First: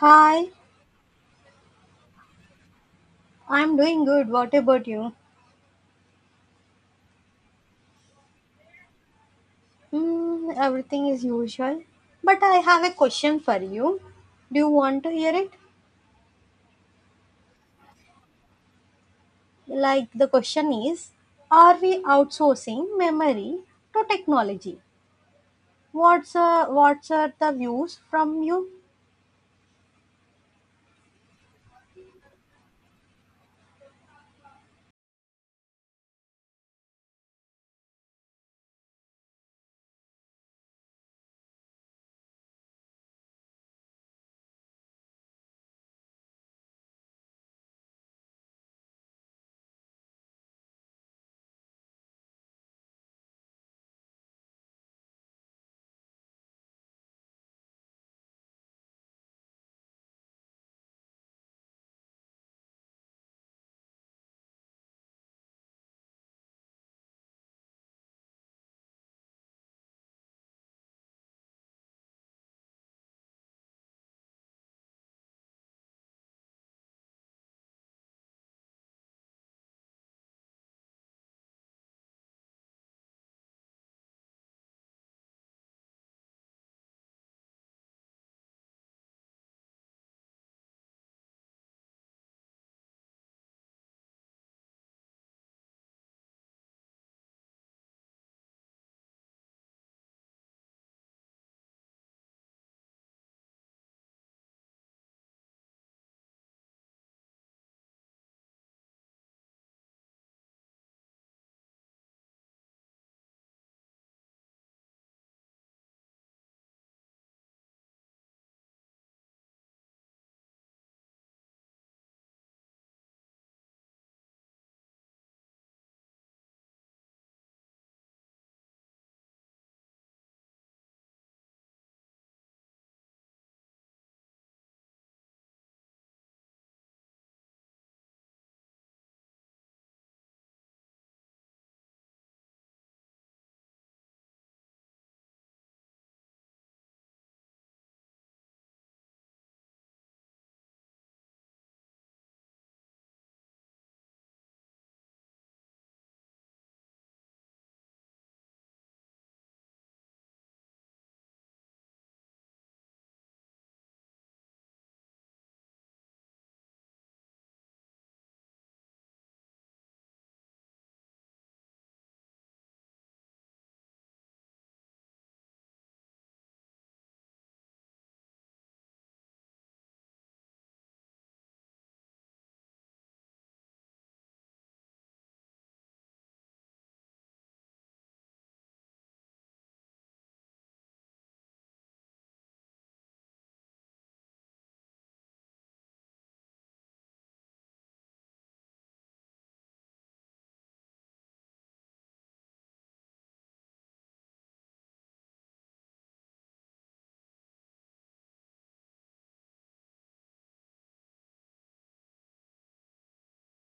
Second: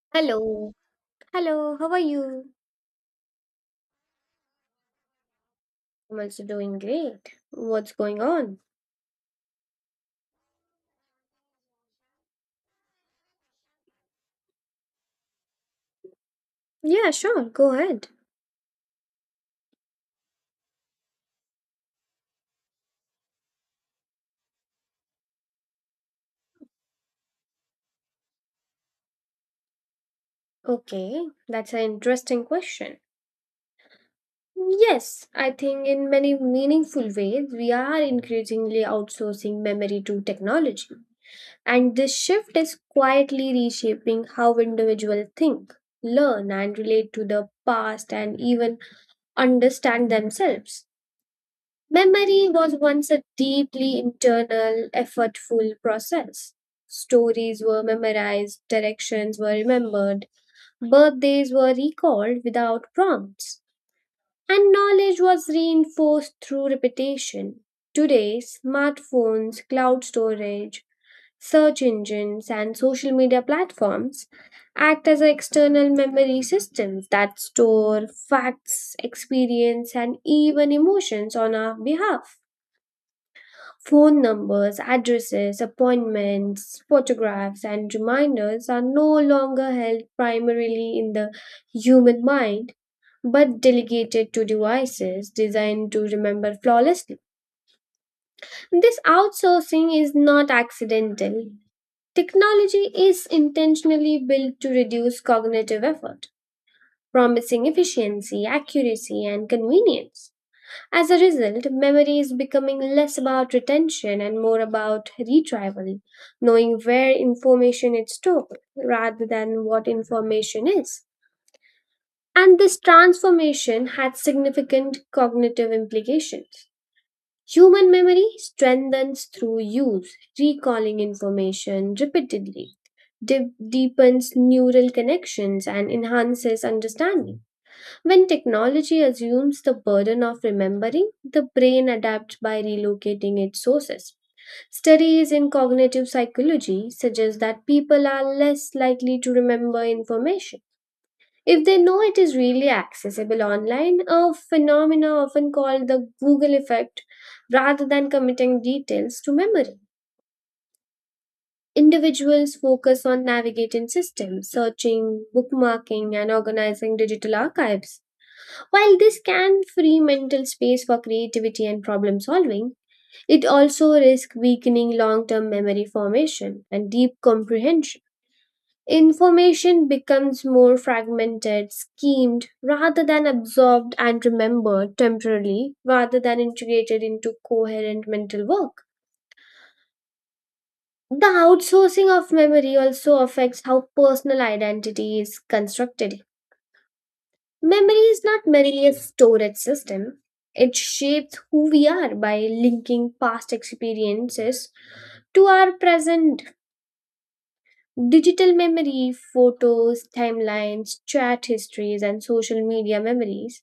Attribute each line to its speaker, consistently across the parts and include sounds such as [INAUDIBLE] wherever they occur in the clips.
Speaker 1: Hi,
Speaker 2: Hello. Hello, how are you?
Speaker 1: I'm doing good. What about you?
Speaker 2: I'm also doing great. What's going on?
Speaker 1: Everything is usual. But I have a question for you. Do you want to hear it?
Speaker 2: Yeah, sure, go ahead.
Speaker 1: The question is, are we outsourcing memory to technology? What's are the views from you?
Speaker 2: Okay, that's an interesting question. Yes, I think in many meaningful ways, we are increasingly outsourcing memory to technology. And this shift is quietly reshaping how individuals think, learn, and relate to the past and even understand themselves. Memory was once a deeply internal, effortful process. Stories were memorized, directions were remembered, birthdays were recalled without prompts, and knowledge was reinforced through repetition. Today, smartphones, cloud storage, search engines, and social media platforms act as external memory systems that store facts, experience, and even emotions on our behalf. Phone numbers, addresses, appointments, photographs, and reminders are no longer held primarily in the human mind but delegated to devices designed to remember flawlessly. This outsourcing is not accidental. Technology is intentionally built to reduce cognitive effort, promising efficiency, accuracy, and convenience. As a result, memory is becoming less about retention and more about retrieval, knowing where information is stored rather than what information is. And this transformation had significant cognitive implications. Human memory strengthens through use, recalling information repeatedly, deepens neural connections, and enhances understanding. When technology assumes the burden of remembering, the brain adapts by relocating its sources. Studies in cognitive psychology suggest that people are less likely to remember information if they know it is really accessible online, a phenomena often called the Google effect, rather than committing details to memory. Individuals focus on navigating systems, searching, bookmarking, and organizing digital archives. While this can free mental space for creativity and problem solving, it also risks weakening long term memory formation and deep comprehension. Information becomes more fragmented, schemed, rather than absorbed and remembered temporarily, rather than integrated into coherent mental work. The outsourcing of memory also affects how personal identity is constructed. Memory is not merely a storage system. It shapes who we are by linking past experiences to our present. Digital memory, photos, timelines, chat histories, and social media memories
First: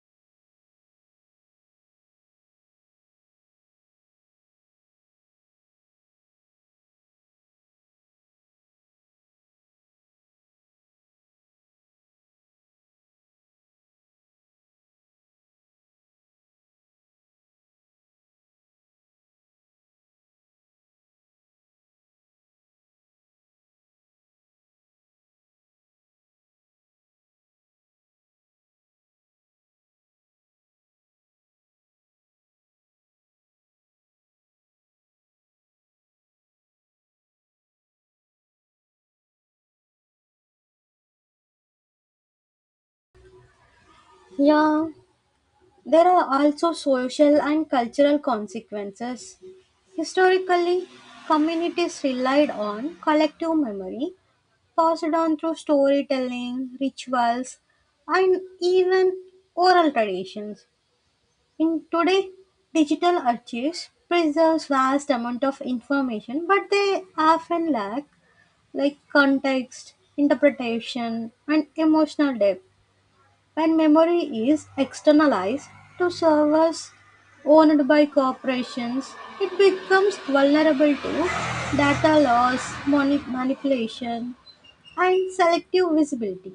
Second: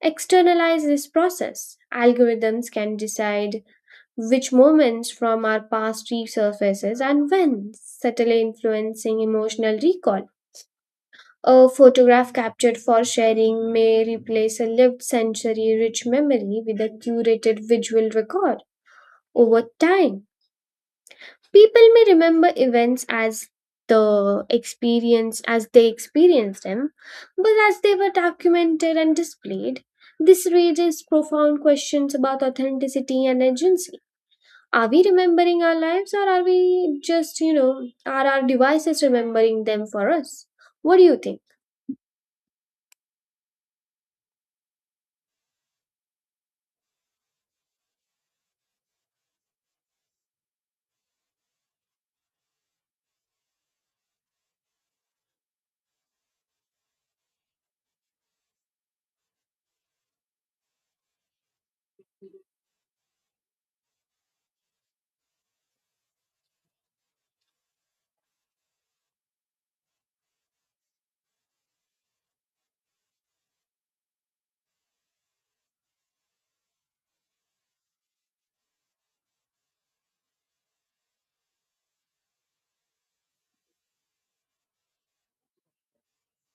Speaker 2: externalize this process. Algorithms can decide which moments from our past resurfaces and when, subtly influencing emotional recall. A photograph captured for sharing may replace a lived sensory rich memory with a curated visual record over time. People may remember events as the experience as they experienced them, but as they were documented and displayed, this raises profound questions about authenticity and agency. Are we remembering our lives, or are we just, are our devices remembering them for us? What do you think?
Speaker 1: Yeah, there are also social and cultural consequences. Historically, communities relied on collective memory passed on through storytelling, rituals, and even oral traditions. In today, digital archives preserves vast amount of information, but they often lack context, interpretation, and emotional depth. When memory is externalized to servers owned by corporations, it becomes vulnerable to data loss, manipulation, and selective visibility.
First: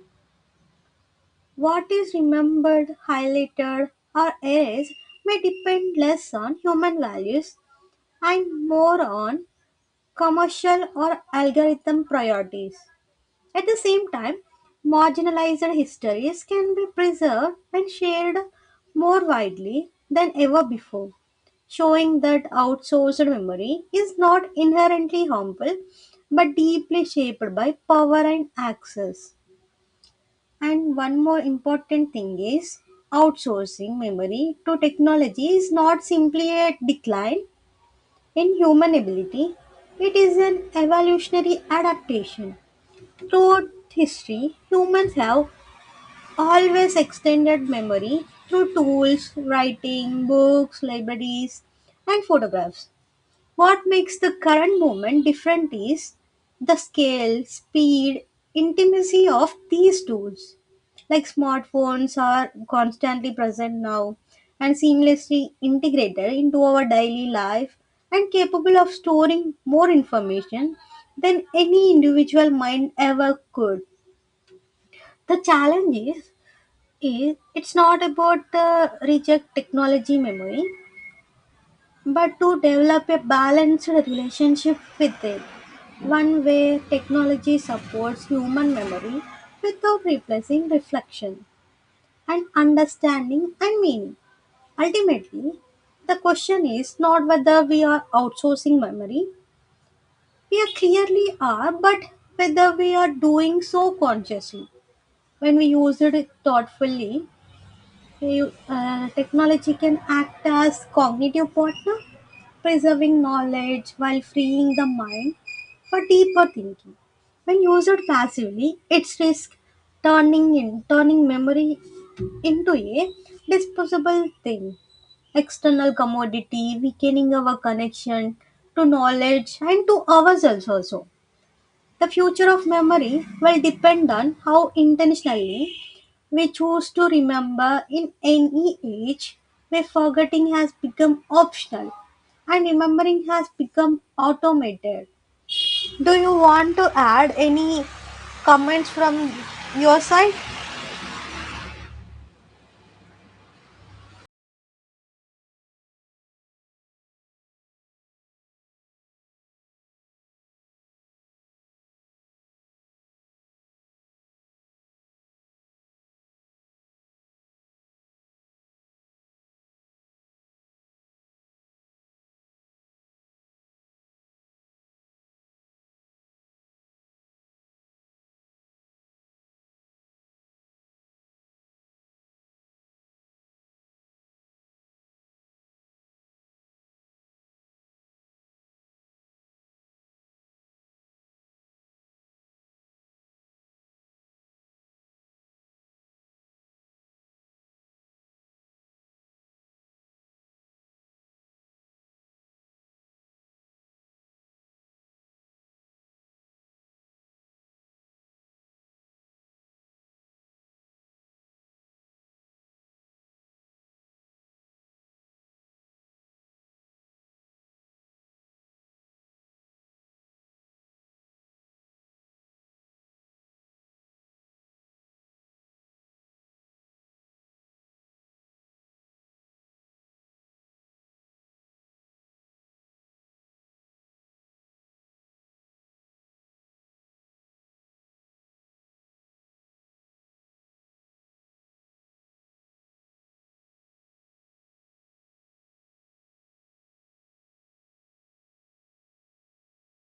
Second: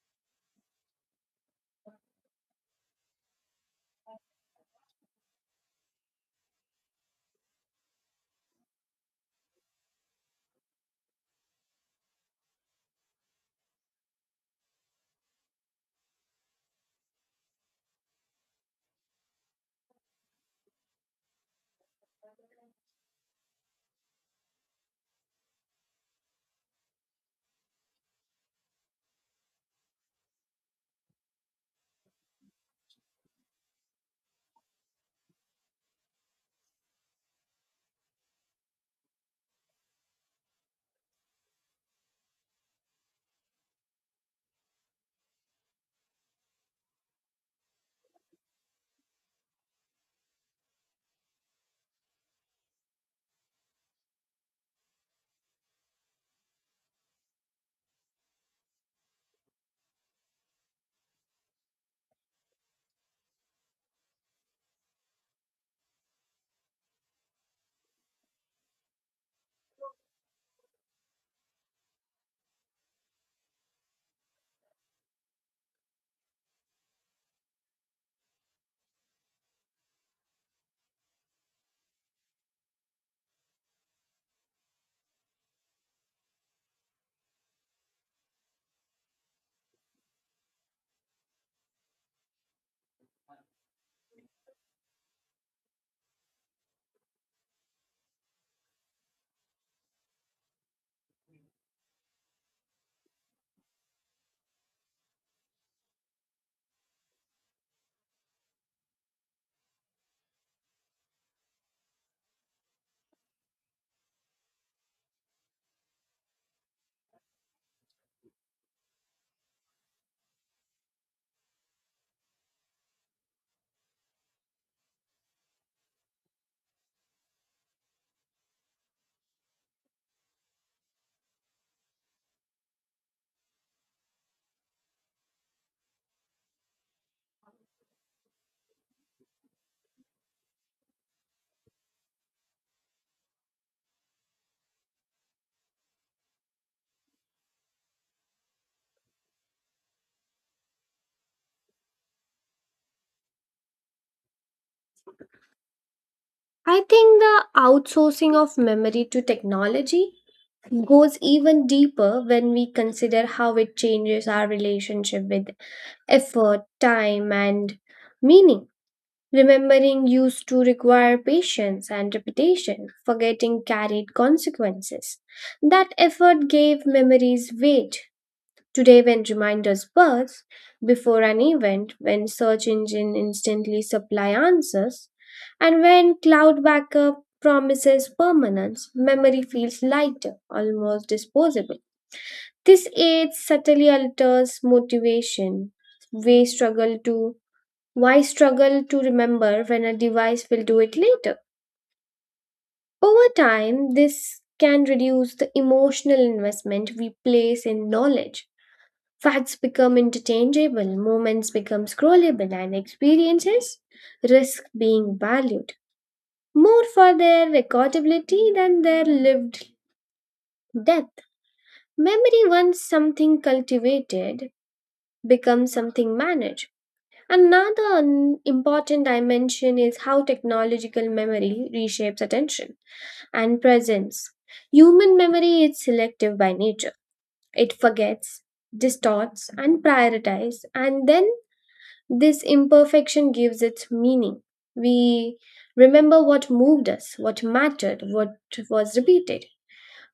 Speaker 1: What is remembered, highlighted, or erased may depend less on human values and more on commercial or algorithm priorities. At the same time, marginalized histories can be preserved and shared more widely than ever before, showing that outsourced memory is not inherently harmful but deeply shaped by power and access. And one more important thing is, outsourcing memory to technology is not simply a decline in human ability, it is an evolutionary adaptation. Throughout history, humans have always extended memory through tools, writing, books, libraries, and photographs. What makes the current moment different is the scale, speed, intimacy of these tools. Like, smartphones are constantly present now and seamlessly integrated into our daily life and capable of storing more information than any individual mind ever could. The challenge is, it's not about the reject technology memory but to develop a balanced relationship with it, one where technology supports human memory without replacing reflection and understanding and meaning. Ultimately, the question is not whether we are outsourcing memory, we are clearly are, but whether we are doing so consciously. When we use it thoughtfully, technology can act as cognitive partner preserving knowledge while freeing the mind for deeper thinking. When used passively, it's risk turning memory into a disposable thing, external commodity, weakening our connection to knowledge and to ourselves also. The future of memory will depend on how intentionally may choose to remember in any age where forgetting has become optional and remembering has become automated. Do you want to add any comments from your side?
Speaker 2: I think the outsourcing of memory to technology goes even deeper when we consider how it changes our relationship with effort, time, and meaning. Remembering used to require patience and repetition, forgetting carried consequences. That effort gave memories weight. Today, when reminders burst before an event, when search engine instantly supply answers, and when cloud backup promises permanence, memory feels lighter, almost disposable. This age subtly alters motivation. We struggle to Why struggle to remember when a device will do it later? Over time, this can reduce the emotional investment we place in knowledge. Facts become interchangeable, moments become scrollable, and experiences risk being valued more for their recordability than their lived depth. Memory, once something cultivated, becomes something managed. Another important dimension is how technological memory reshapes attention and presence. Human memory is selective by nature, it forgets, distorts, and prioritizes, and then this imperfection gives its meaning. We remember what moved us, what mattered, what was repeated.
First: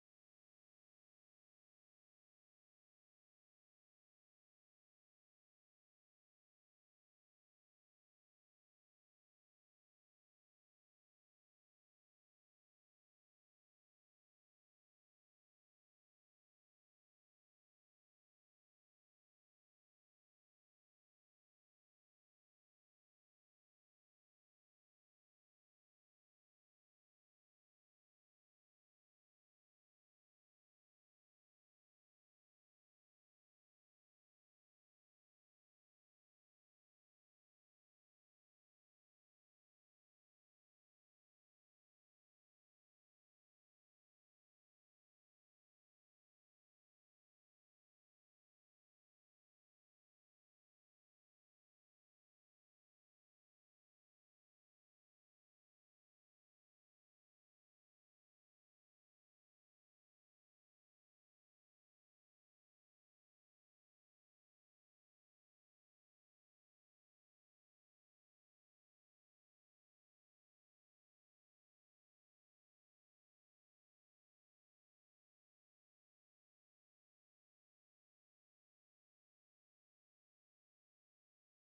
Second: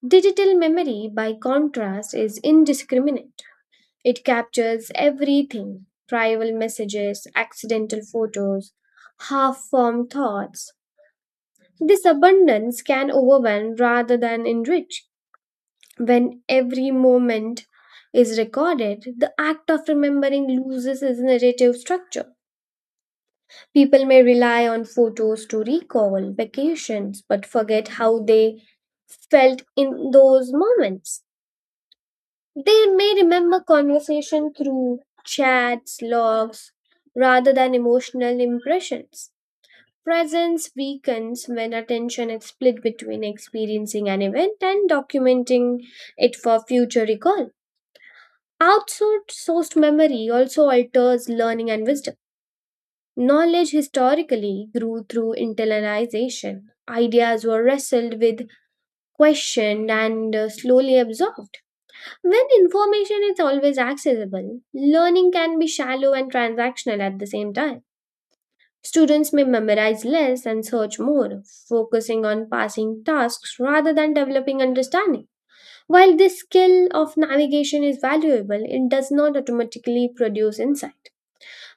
Speaker 2: Digital memory, by contrast, is indiscriminate. It captures everything trivial messages, accidental photos, half formed thoughts. This abundance can overwhelm rather than enrich. When every moment is recorded, the act of remembering loses its narrative structure. People may rely on photos to recall vacations but forget how they felt in those moments. They may remember conversation through chats, logs, rather than emotional impressions. Presence weakens when attention is split between experiencing an event and documenting it for future recall. Outsourced Sourced memory also alters learning and wisdom. Knowledge historically grew through internalization. Ideas were wrestled with, questioned, and slowly absorbed. When information is always accessible, learning can be shallow and transactional at the same time. Students may memorize less and search more, focusing on passing tasks rather than developing understanding. While this skill of navigation is valuable, it does not automatically produce insight.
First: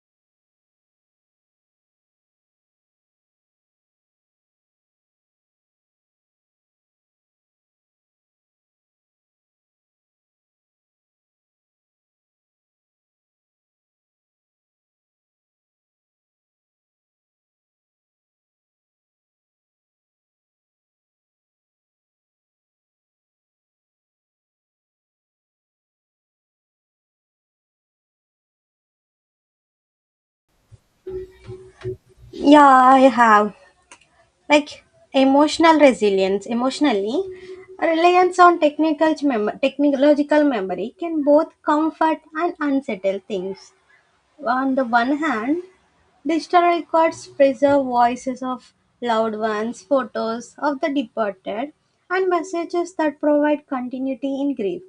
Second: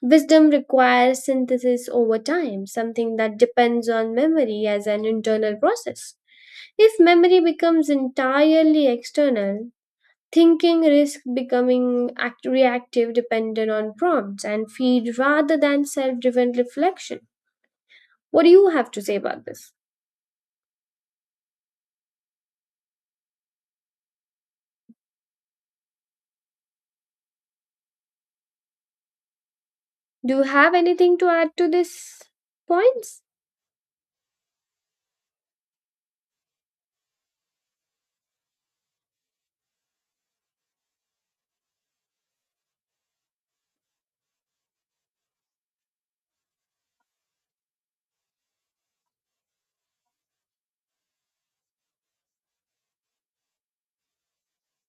Speaker 2: Wisdom requires synthesis over time, something that depends on memory as an internal process. If memory becomes entirely external, thinking risks becoming reactive dependent on prompts and feed rather than self driven reflection. What do you have to say about this? Do you have anything to add to this
Speaker 1: Yeah, I
Speaker 2: points?
Speaker 1: have. Like, emotional resilience, emotionally, reliance on technological memory can both comfort and unsettle things. On the one hand, digital records preserve voices of loved ones, photos of the departed, and messages that provide continuity in grief.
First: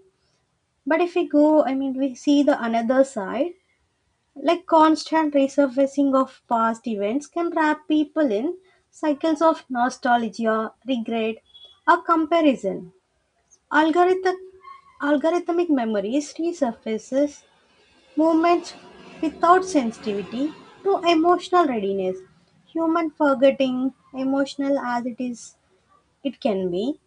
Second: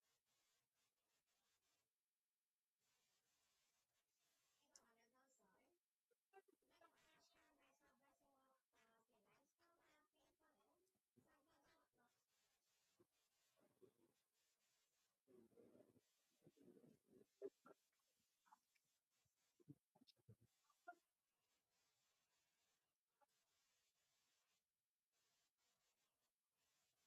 Speaker 1: But if we go, I mean, we see the another side, like constant resurfacing of past events can wrap people in cycles of nostalgia, regret, or comparison. Algorithmic algorithmic memories resurfaces movements without sensitivity to emotional readiness. Human forgetting, emotional as it is, it can be,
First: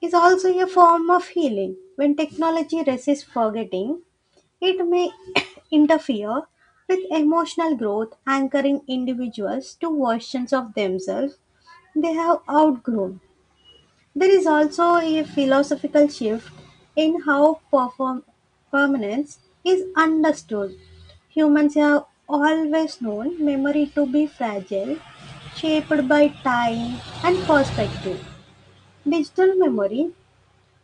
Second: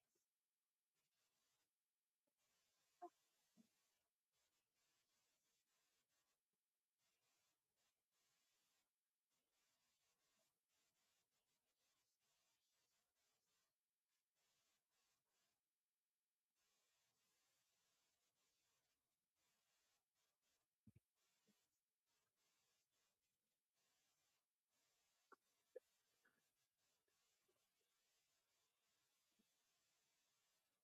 Speaker 1: is also a form of healing. When technology resists forgetting, it may [COUGHS] interfere with emotional growth, anchoring individuals to versions of themselves they have outgrown. There is also a philosophical shift in how permanence is understood. Humans have always known memory to be fragile, shaped by time and perspective. Digital memory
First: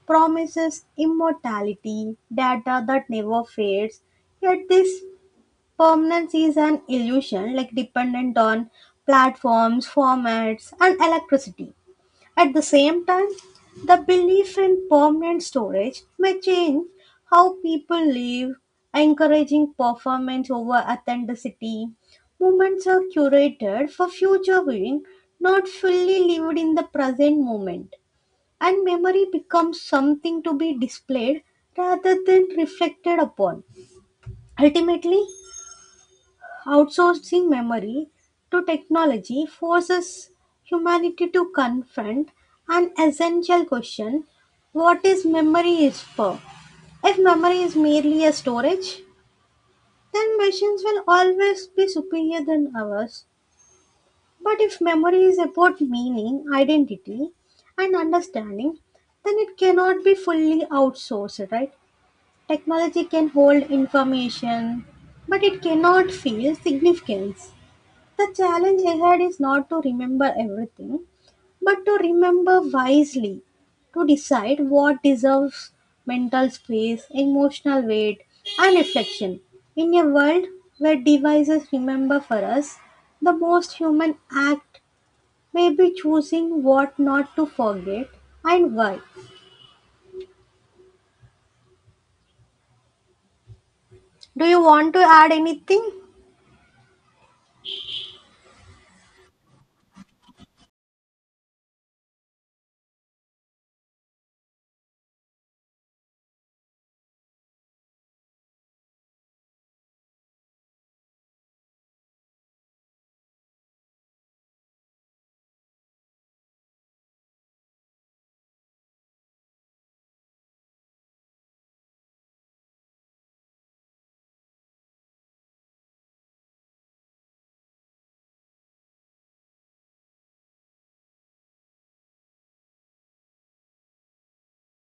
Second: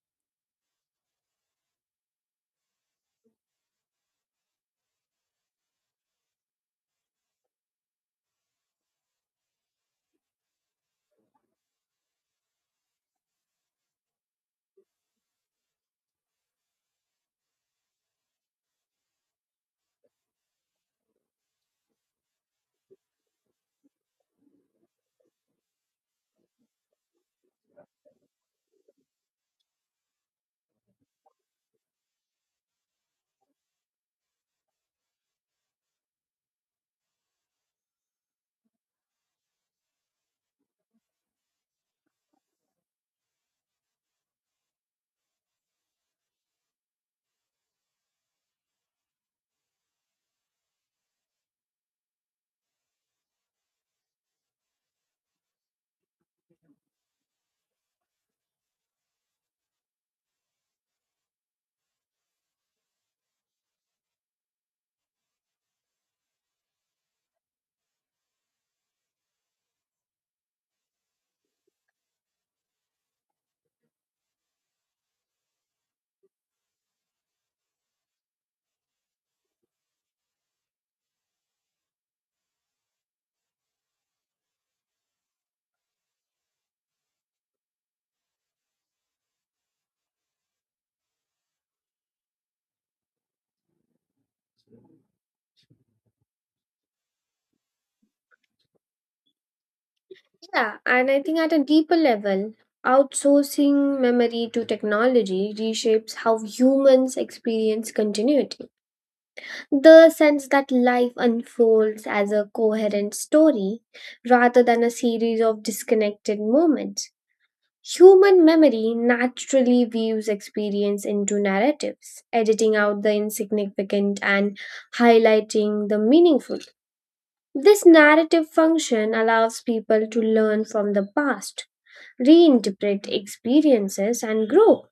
Speaker 1: promises immortality, data that never fades, yet this permanence is an illusion like dependent on platforms, formats, and electricity. At the same time, the belief in permanent storage may change how people live, encouraging performance over authenticity. Moments are curated for future viewing, not fully lived in the present moment, and memory becomes something to be displayed rather than reflected upon. Ultimately, outsourcing memory to technology forces humanity to confront an essential question: what is memory is for? If memory is merely a storage, then machines will always be superior than ours. But if memory is about meaning, identity, and understanding, then it cannot be fully outsourced, right? Technology can hold information, but it cannot feel significance. The challenge ahead is not to remember everything, but to remember wisely, to decide what deserves mental space, emotional weight, and reflection. In a world where devices remember for us, the most human act may be choosing what not to forget and why. Do you want to add anything?
Speaker 2: Yeah, and I think at a deeper level, outsourcing memory to technology reshapes how humans experience continuity. The sense that life unfolds as a coherent story rather than a series of disconnected moments. Human memory naturally weaves experience into narratives, editing out the insignificant and highlighting the meaningful. This narrative function allows people to learn from the past, reinterpret experiences, and grow.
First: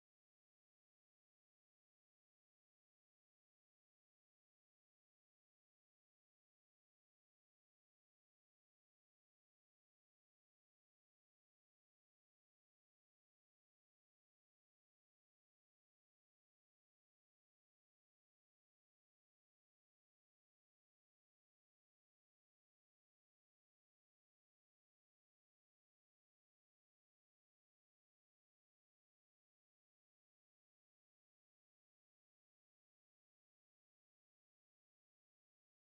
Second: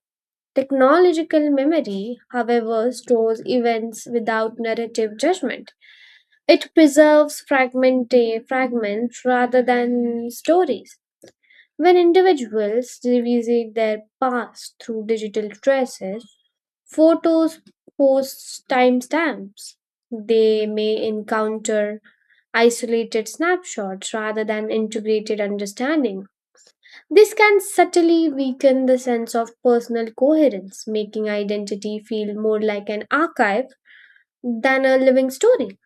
Speaker 2: Technological memory, however, stores events without narrative judgment. It preserves fragments rather than stories. When individuals revisit their past through digital traces, photos, posts, timestamps, they may encounter isolated snapshots rather than integrated understanding. This can subtly weaken the sense of personal coherence, making identity feel more like an archive than a living story.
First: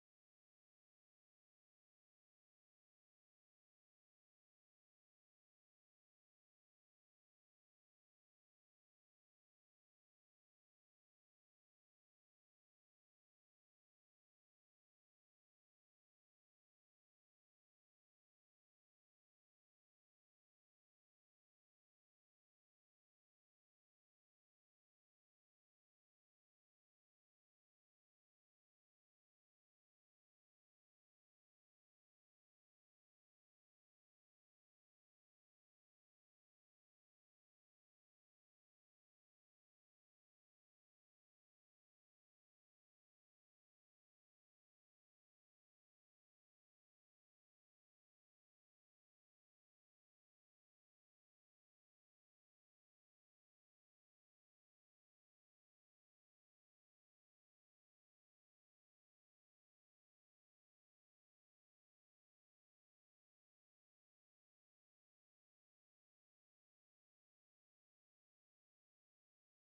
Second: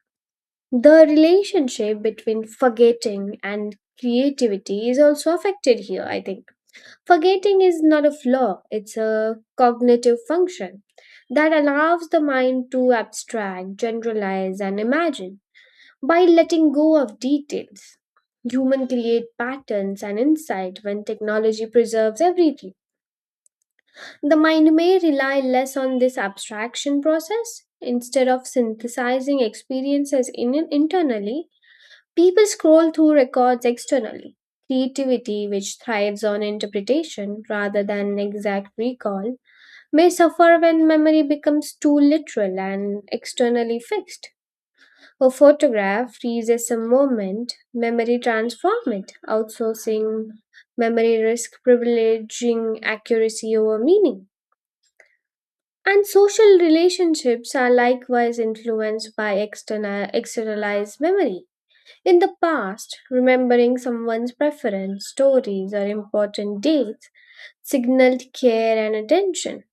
Speaker 2: The relationship between forgetting and creativity is also affected here, I think. Forgetting is not a flaw, it's a cognitive function that allows the mind to abstract, generalize, and imagine by letting go of details. Human create patterns and insight when technology preserves everything. The mind may rely less on this abstraction process. Instead of synthesizing experiences internally, people scroll through records externally. Creativity, which thrives on interpretation rather than exact recall, may suffer when memory becomes too literal and externally fixed. A photograph freezes a moment, memory transforms it, outsourcing memory risk, privileging accuracy over meaning. And social relationships are likewise influenced by externalized memory. In the past, remembering someone's preference, stories, or important dates signaled care and attention.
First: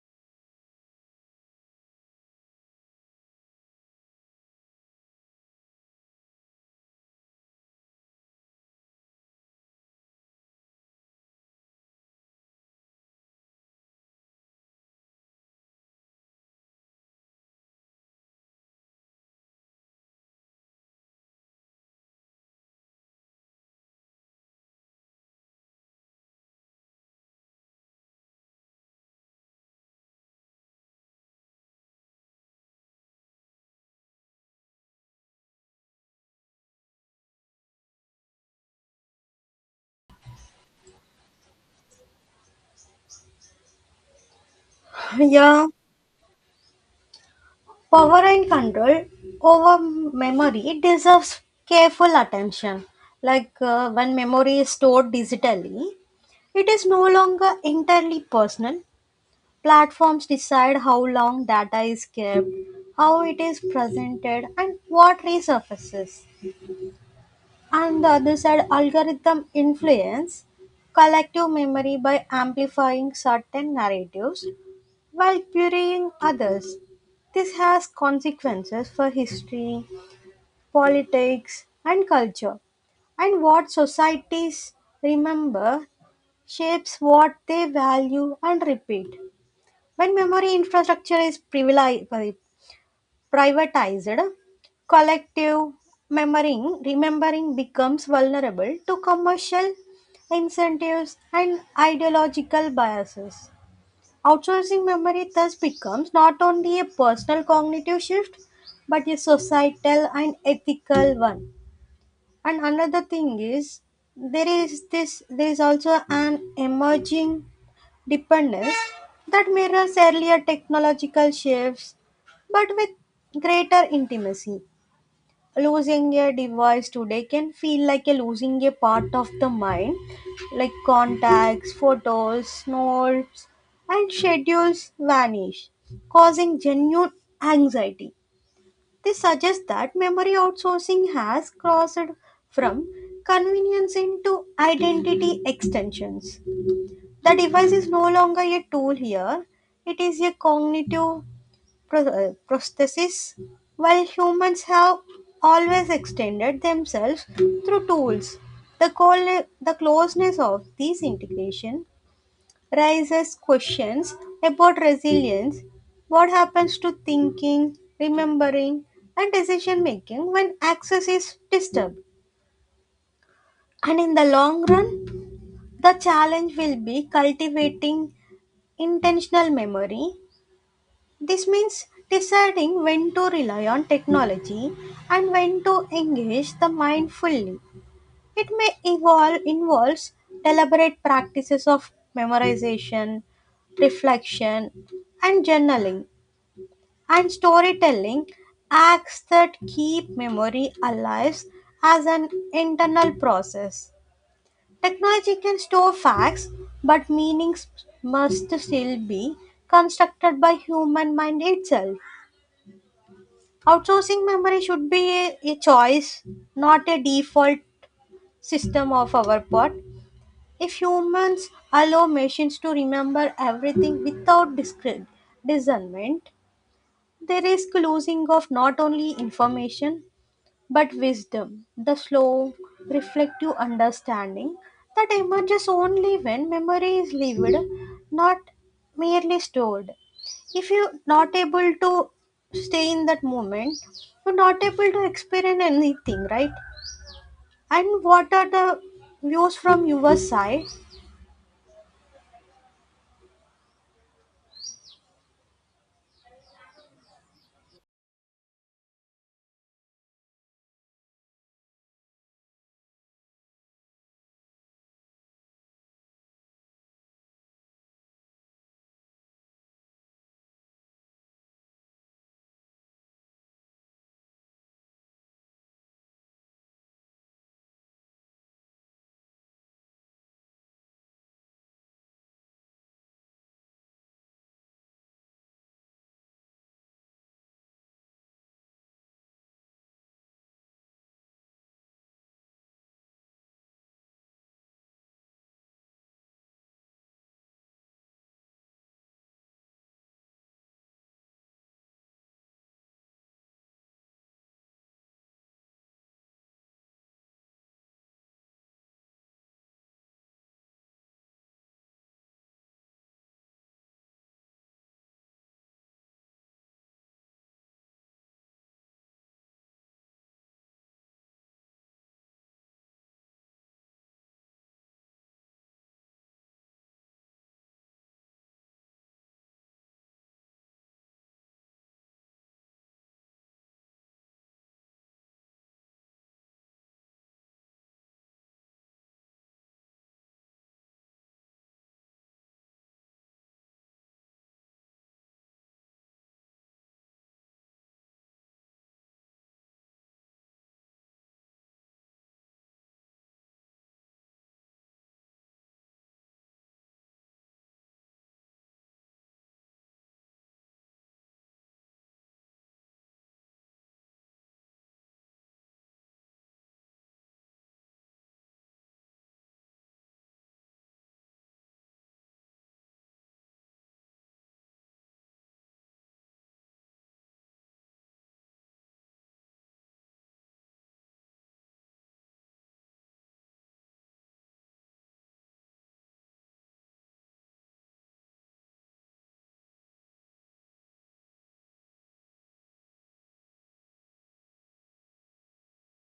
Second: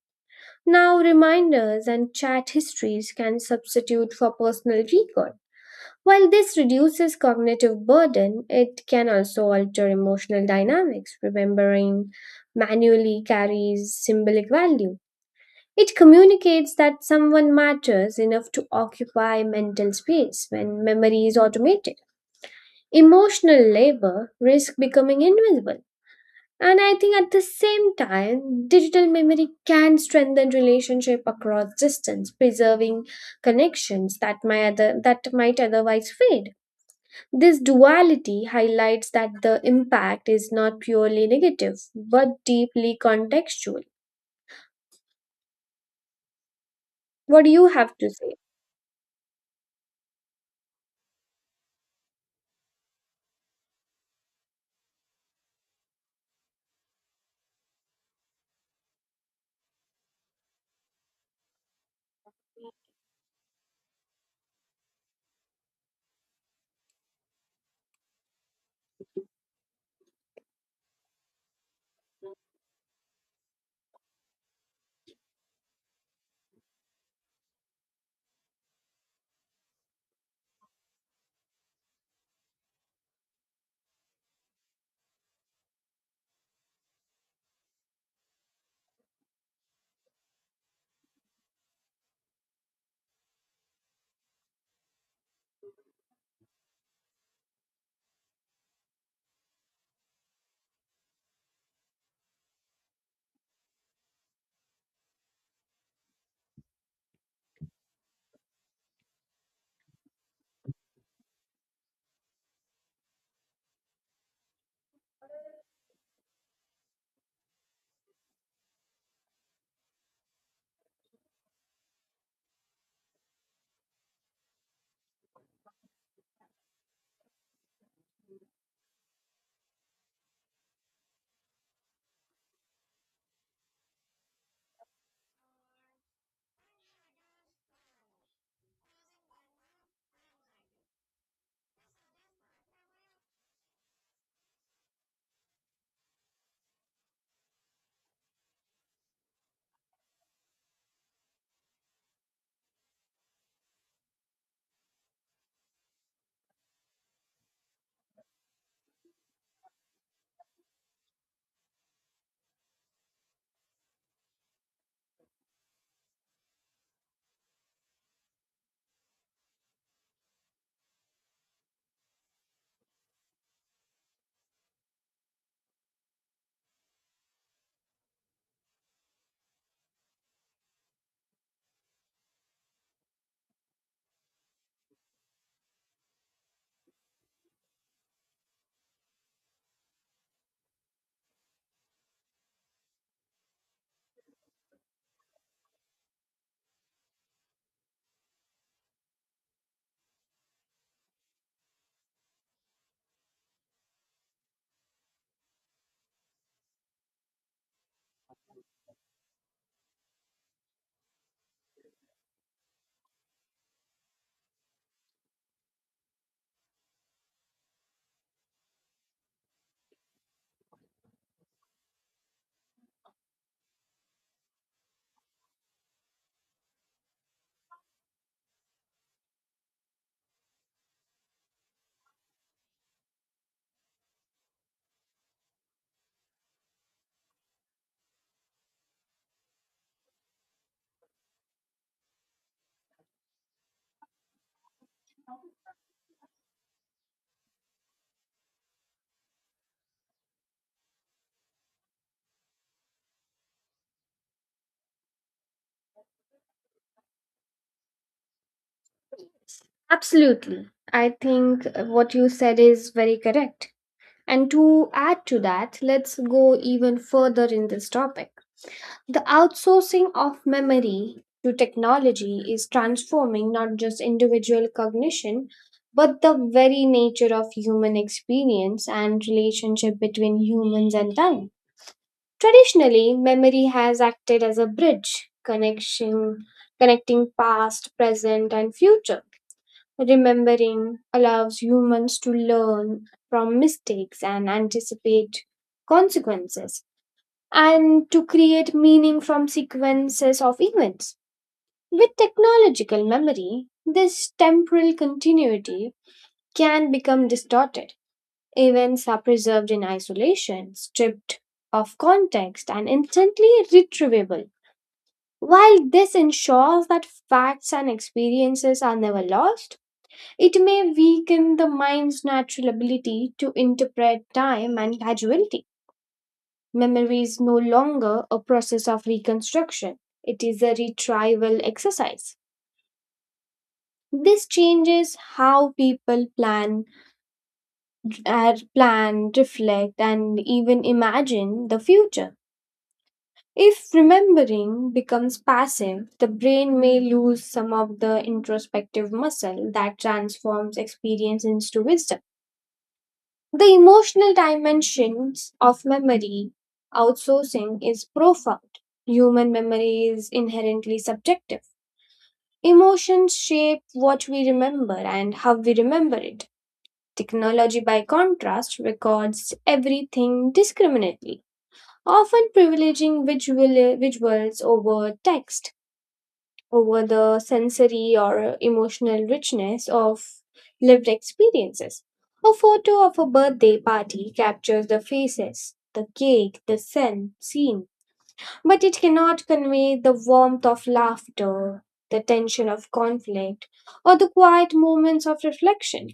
Speaker 2: Now, reminders and chat histories can substitute for personal recall. While this reduces cognitive burden, it can also alter emotional dynamics. Remembering manually carries symbolic value, it communicates that someone matters enough to occupy mental space when memory is automated. Emotional labor risks becoming invisible. And I think at the same time, digital memory can strengthen relationship across distance, preserving connections that that might otherwise fade. This duality highlights that the impact is not purely negative, but deeply contextual.
Speaker 1: [LAUGHS] Yeah.
Speaker 2: What do you have to
Speaker 1: Power
Speaker 2: say?
Speaker 1: and control over memory deserves careful attention. When memory is stored digitally, it is no longer entirely personal. Platforms decide how long data is kept, how it is presented, and what resurfaces. On the other side, algorithm influence collective memory by amplifying certain narratives while burying others, this has consequences for history, politics, and culture. And what societies remember shapes what they value and repeat. When memory infrastructure is privatized, collective remembering becomes vulnerable to commercial incentives and ideological biases. Outsourcing memory thus becomes not only a personal cognitive shift but a societal and ethical one. And another thing is, there is also an emerging dependence that mirrors earlier technological shifts but with greater intimacy. Losing a device today can feel like a losing a part of the mind, like contacts, photos, notes, and schedules vanish, causing genuine anxiety. This suggests that memory outsourcing has crossed from convenience into identity extensions. The device is no longer a tool here, it is a cognitive prosthesis, while humans have always extended themselves through tools. The closeness of these integration raises questions about resilience. What happens to thinking, remembering, and decision making when access is disturbed? And in the long run, the challenge will be cultivating intentional memory. This means deciding when to rely on technology and when to engage the mind fully. It may evolve involves deliberate practices of memorization, reflection, and journaling, and storytelling, acts that keep memory alive as an internal process. Technology can store facts, but meanings must still be constructed by human mind itself. Outsourcing memory should be a choice, not a default system of our part. If humans allow machines to remember everything without discernment, there is losing of not only information but wisdom, the slow, reflective understanding that emerges only when memory is lived, not merely stored. If you're not able to stay in that moment, you're not able to experience anything, right? And what are the views from your side?
Speaker 2: Absolutely. I think what you said is very correct. And to add to that, let's go even further in this topic. The outsourcing of memory to technology is transforming not just individual cognition, but the very nature of human experience and relationship between humans and time. Traditionally, memory has acted as a bridge connection connecting past, present, and future. Remembering allows humans to learn from mistakes and anticipate consequences and to create meaning from sequences of events. With technological memory, this temporal continuity can become distorted. Events are preserved in isolation, stripped of context, and instantly retrievable, while this ensures that facts and experiences are never lost, it may weaken the mind's natural ability to interpret time and causality. Memory is no longer a process of reconstruction, it is a retrieval exercise. This changes how people plan, reflect, and even imagine the future. If remembering becomes passive, the brain may lose some of the introspective muscle that transforms experience into wisdom. The emotional dimensions of memory outsourcing is profound. Human memory is inherently subjective. Emotions shape what we remember and how we remember it. Technology, by contrast, records everything discriminately, often privileging visuals over text over the sensory or emotional richness of lived experiences. A photo of a birthday party captures the faces, the cake, the scene, but it cannot convey the warmth of laughter, the tension of conflict, or the quiet moments of reflection.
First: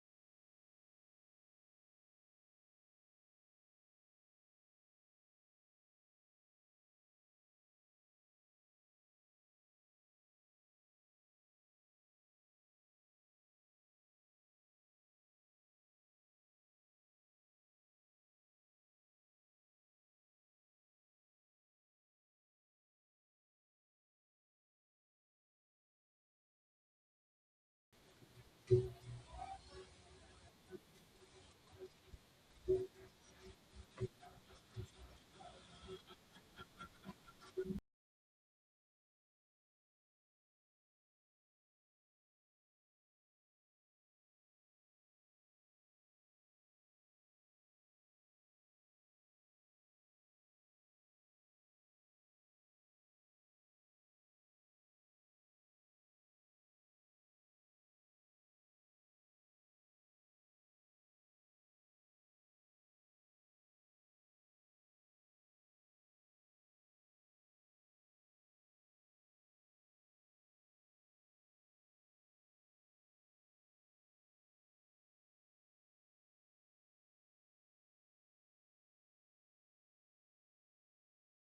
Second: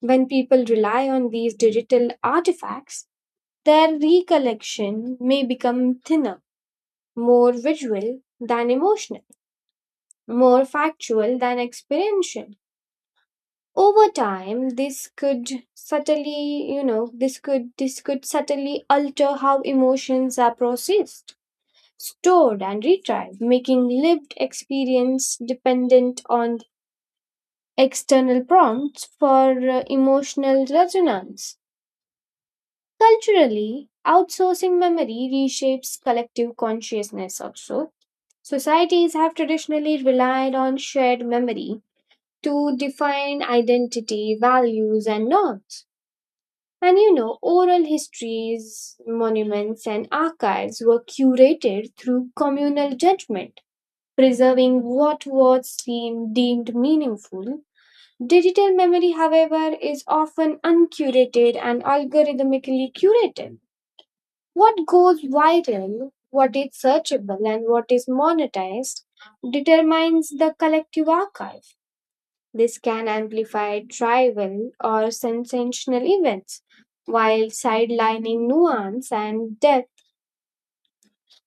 Speaker 2: When people rely on these digital artifacts, their recollection may become thinner, more visual than emotional, more factual than experiential. Over time this could subtly you know this could subtly alter how emotions are processed, stored, and retrieved, making lived experience dependent on external prompts for emotional resonance. Culturally, outsourcing memory reshapes collective consciousness also. Societies have traditionally relied on shared memory to define identity, values, and norms. And you know, oral histories, monuments, and archives were curated through communal judgment, preserving what was seen deemed meaningful. Digital memory, however, is often uncurated and algorithmically curated. What goes viral, what is searchable, and what is monetized determines the collective archive. This can amplify trivial or sensational events while sidelining nuance and depth.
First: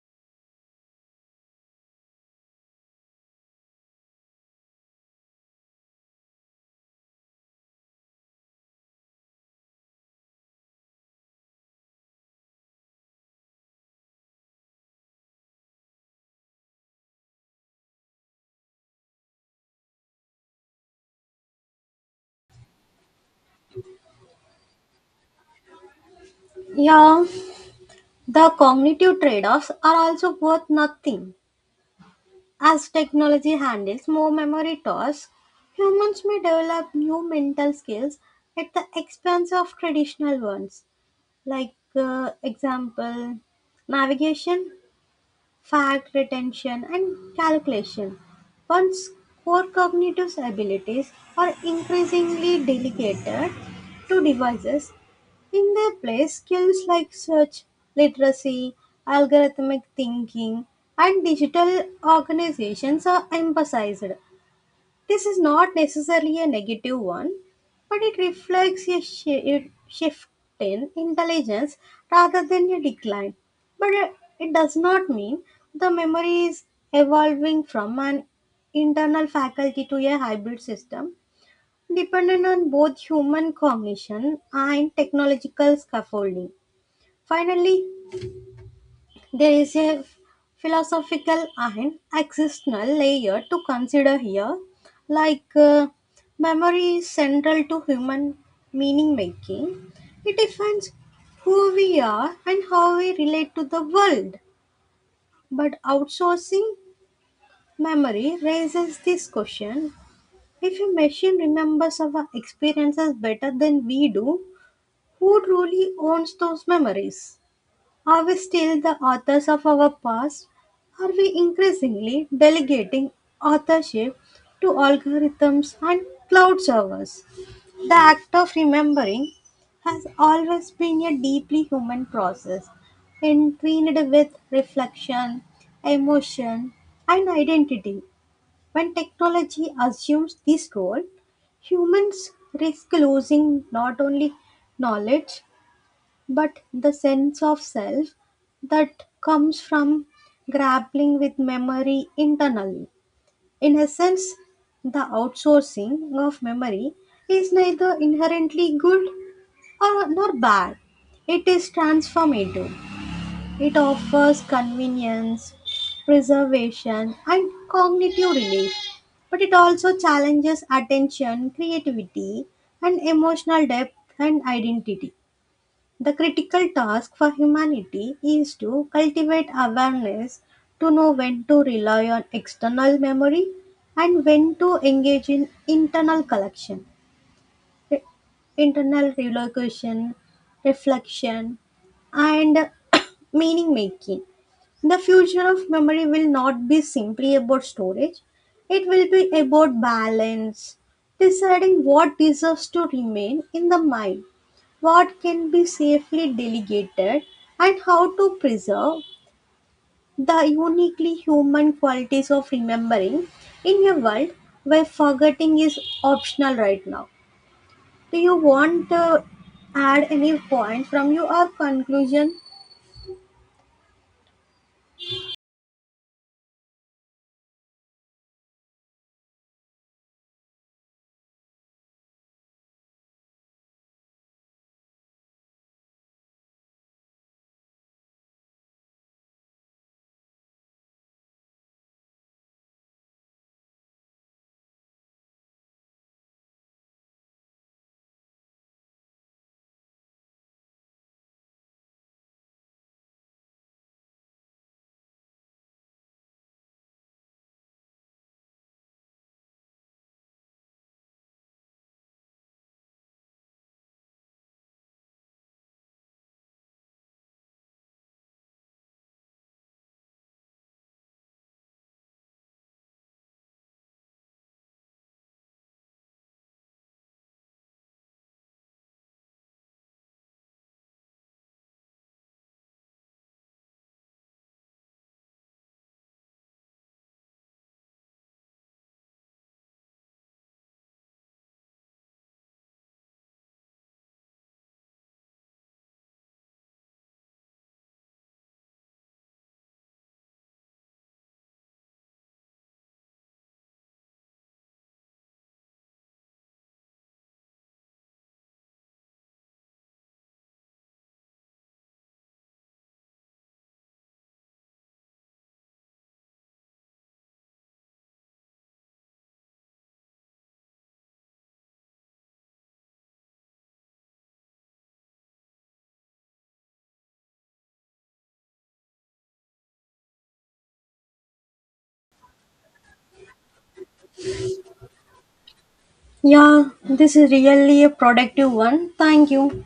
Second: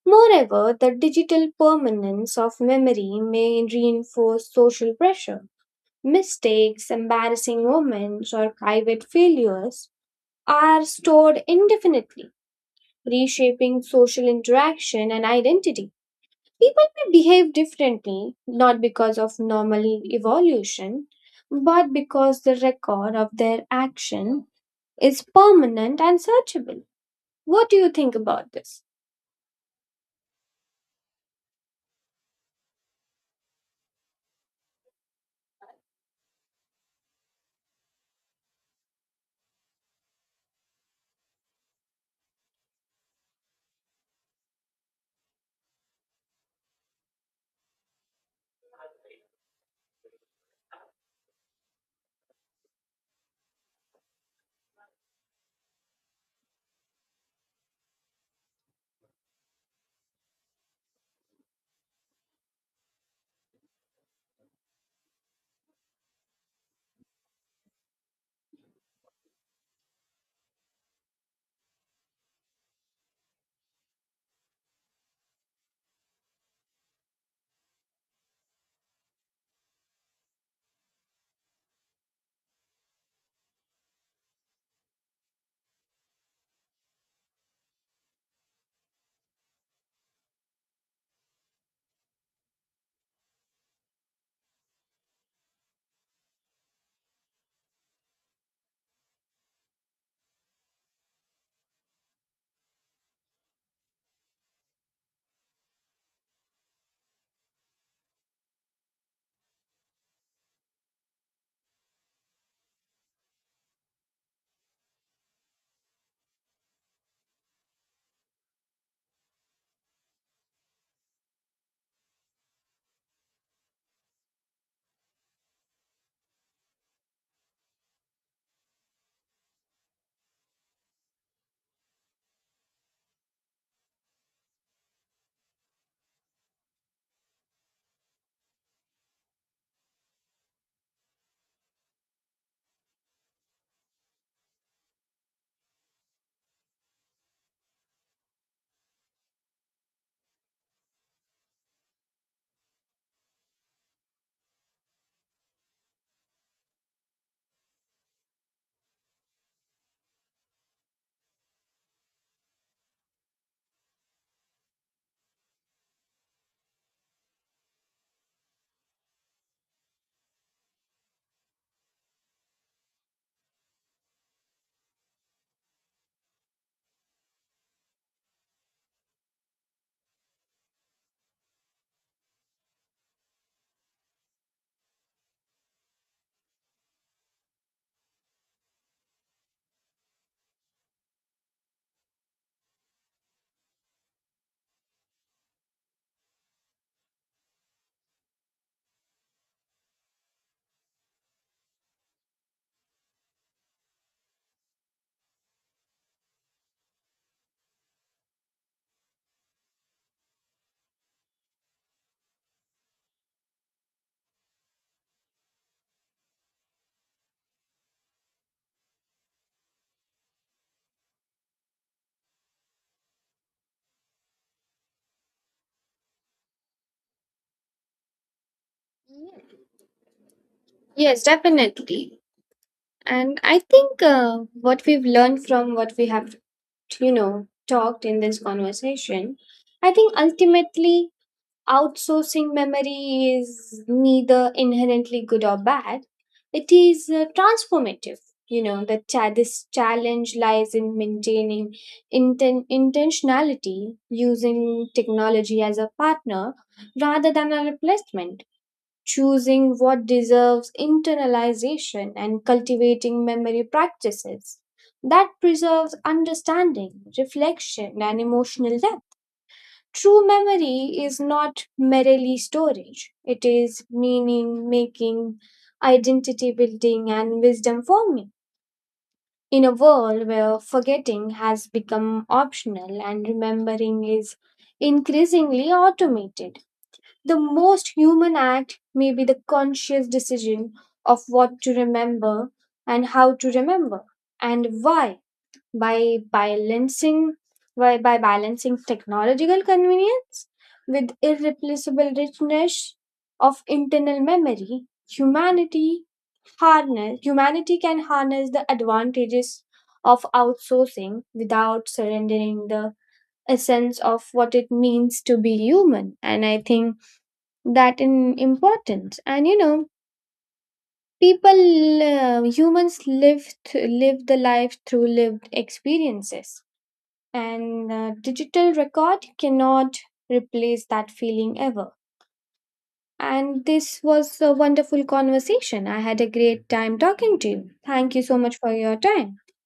Speaker 2: Moreover, the digital permanence of memory may reinforce social pressure. Mistakes, embarrassing moments, or private failures are stored indefinitely, reshaping social interaction and identity. People may behave differently, not because of normal evolution, but because the record of their action is permanent and searchable.
Speaker 1: Yeah,
Speaker 2: What do you think
Speaker 1: the
Speaker 2: about this?
Speaker 1: cognitive trade offs are also worth nothing. As technology handles more memory tasks, humans may develop new mental skills at the expense of traditional ones, like, example, navigation, fact retention, and calculation. Once core cognitive abilities are increasingly delegated to devices, in their place, skills like search literacy, algorithmic thinking, and digital organizations are emphasized. This is not necessarily a negative one, but it reflects a shift in intelligence rather than a decline. But it does not mean the memory is evolving from an internal faculty to a hybrid system dependent on both human cognition and technological scaffolding. Finally, there is a philosophical and existential layer to consider here, like uh, memory is central to human meaning making. It defines who we are and how we relate to the world. But outsourcing memory raises this question: if a machine remembers our experiences better than we do, who truly owns those memories? Are we still the authors of our past? Are we increasingly delegating authorship to algorithms and cloud servers? The act of remembering has always been a deeply human process, entwined with reflection, emotion, and identity. When technology assumes this role, humans risk losing not only knowledge but the sense of self that comes from grappling with memory internally. In essence, the outsourcing of memory is neither inherently good or nor bad. It is transformative. It offers convenience, preservation, and cognitive relief, but it also challenges attention, creativity, and emotional depth and identity. The critical task for humanity is to cultivate awareness to know when to rely on external memory and when to engage in re- internal relocation, reflection, and [COUGHS] meaning making. The future of memory will not be simply about storage, it will be about balance, deciding what deserves to remain in the mind, what can be safely delegated, and how to preserve the uniquely human qualities of remembering in a world where forgetting is optional right now. Do you want to add any point from your conclusion?
Speaker 2: Yes, definitely. And I think what we've learned from what we have, you know, talked in this conversation, I think ultimately outsourcing memory is neither inherently good or bad. It is transformative. You know, this challenge lies in maintaining intentionality, using technology as a partner rather than a replacement, choosing what deserves internalization and cultivating memory practices that preserves understanding, reflection, and emotional depth. True memory is not merely storage, it is meaning making, identity building, and wisdom forming. In a world where forgetting has become optional and remembering is increasingly automated, the most human act may be the conscious decision of what to remember and how to remember and why, by balancing by balancing technological convenience with irreplaceable richness of internal memory, humanity harness humanity can harness the advantages of outsourcing without surrendering the essence of what it means to be human. And I think that in importance, and you know, people humans live th- live the life through lived experiences, and digital record cannot replace that feeling ever. And this was a wonderful conversation. I had a great
Speaker 1: Yeah,
Speaker 2: time
Speaker 1: this is
Speaker 2: talking to you.
Speaker 1: really a
Speaker 2: Thank you so
Speaker 1: productive
Speaker 2: much for
Speaker 1: one.
Speaker 2: your
Speaker 1: Thank
Speaker 2: time.
Speaker 1: you.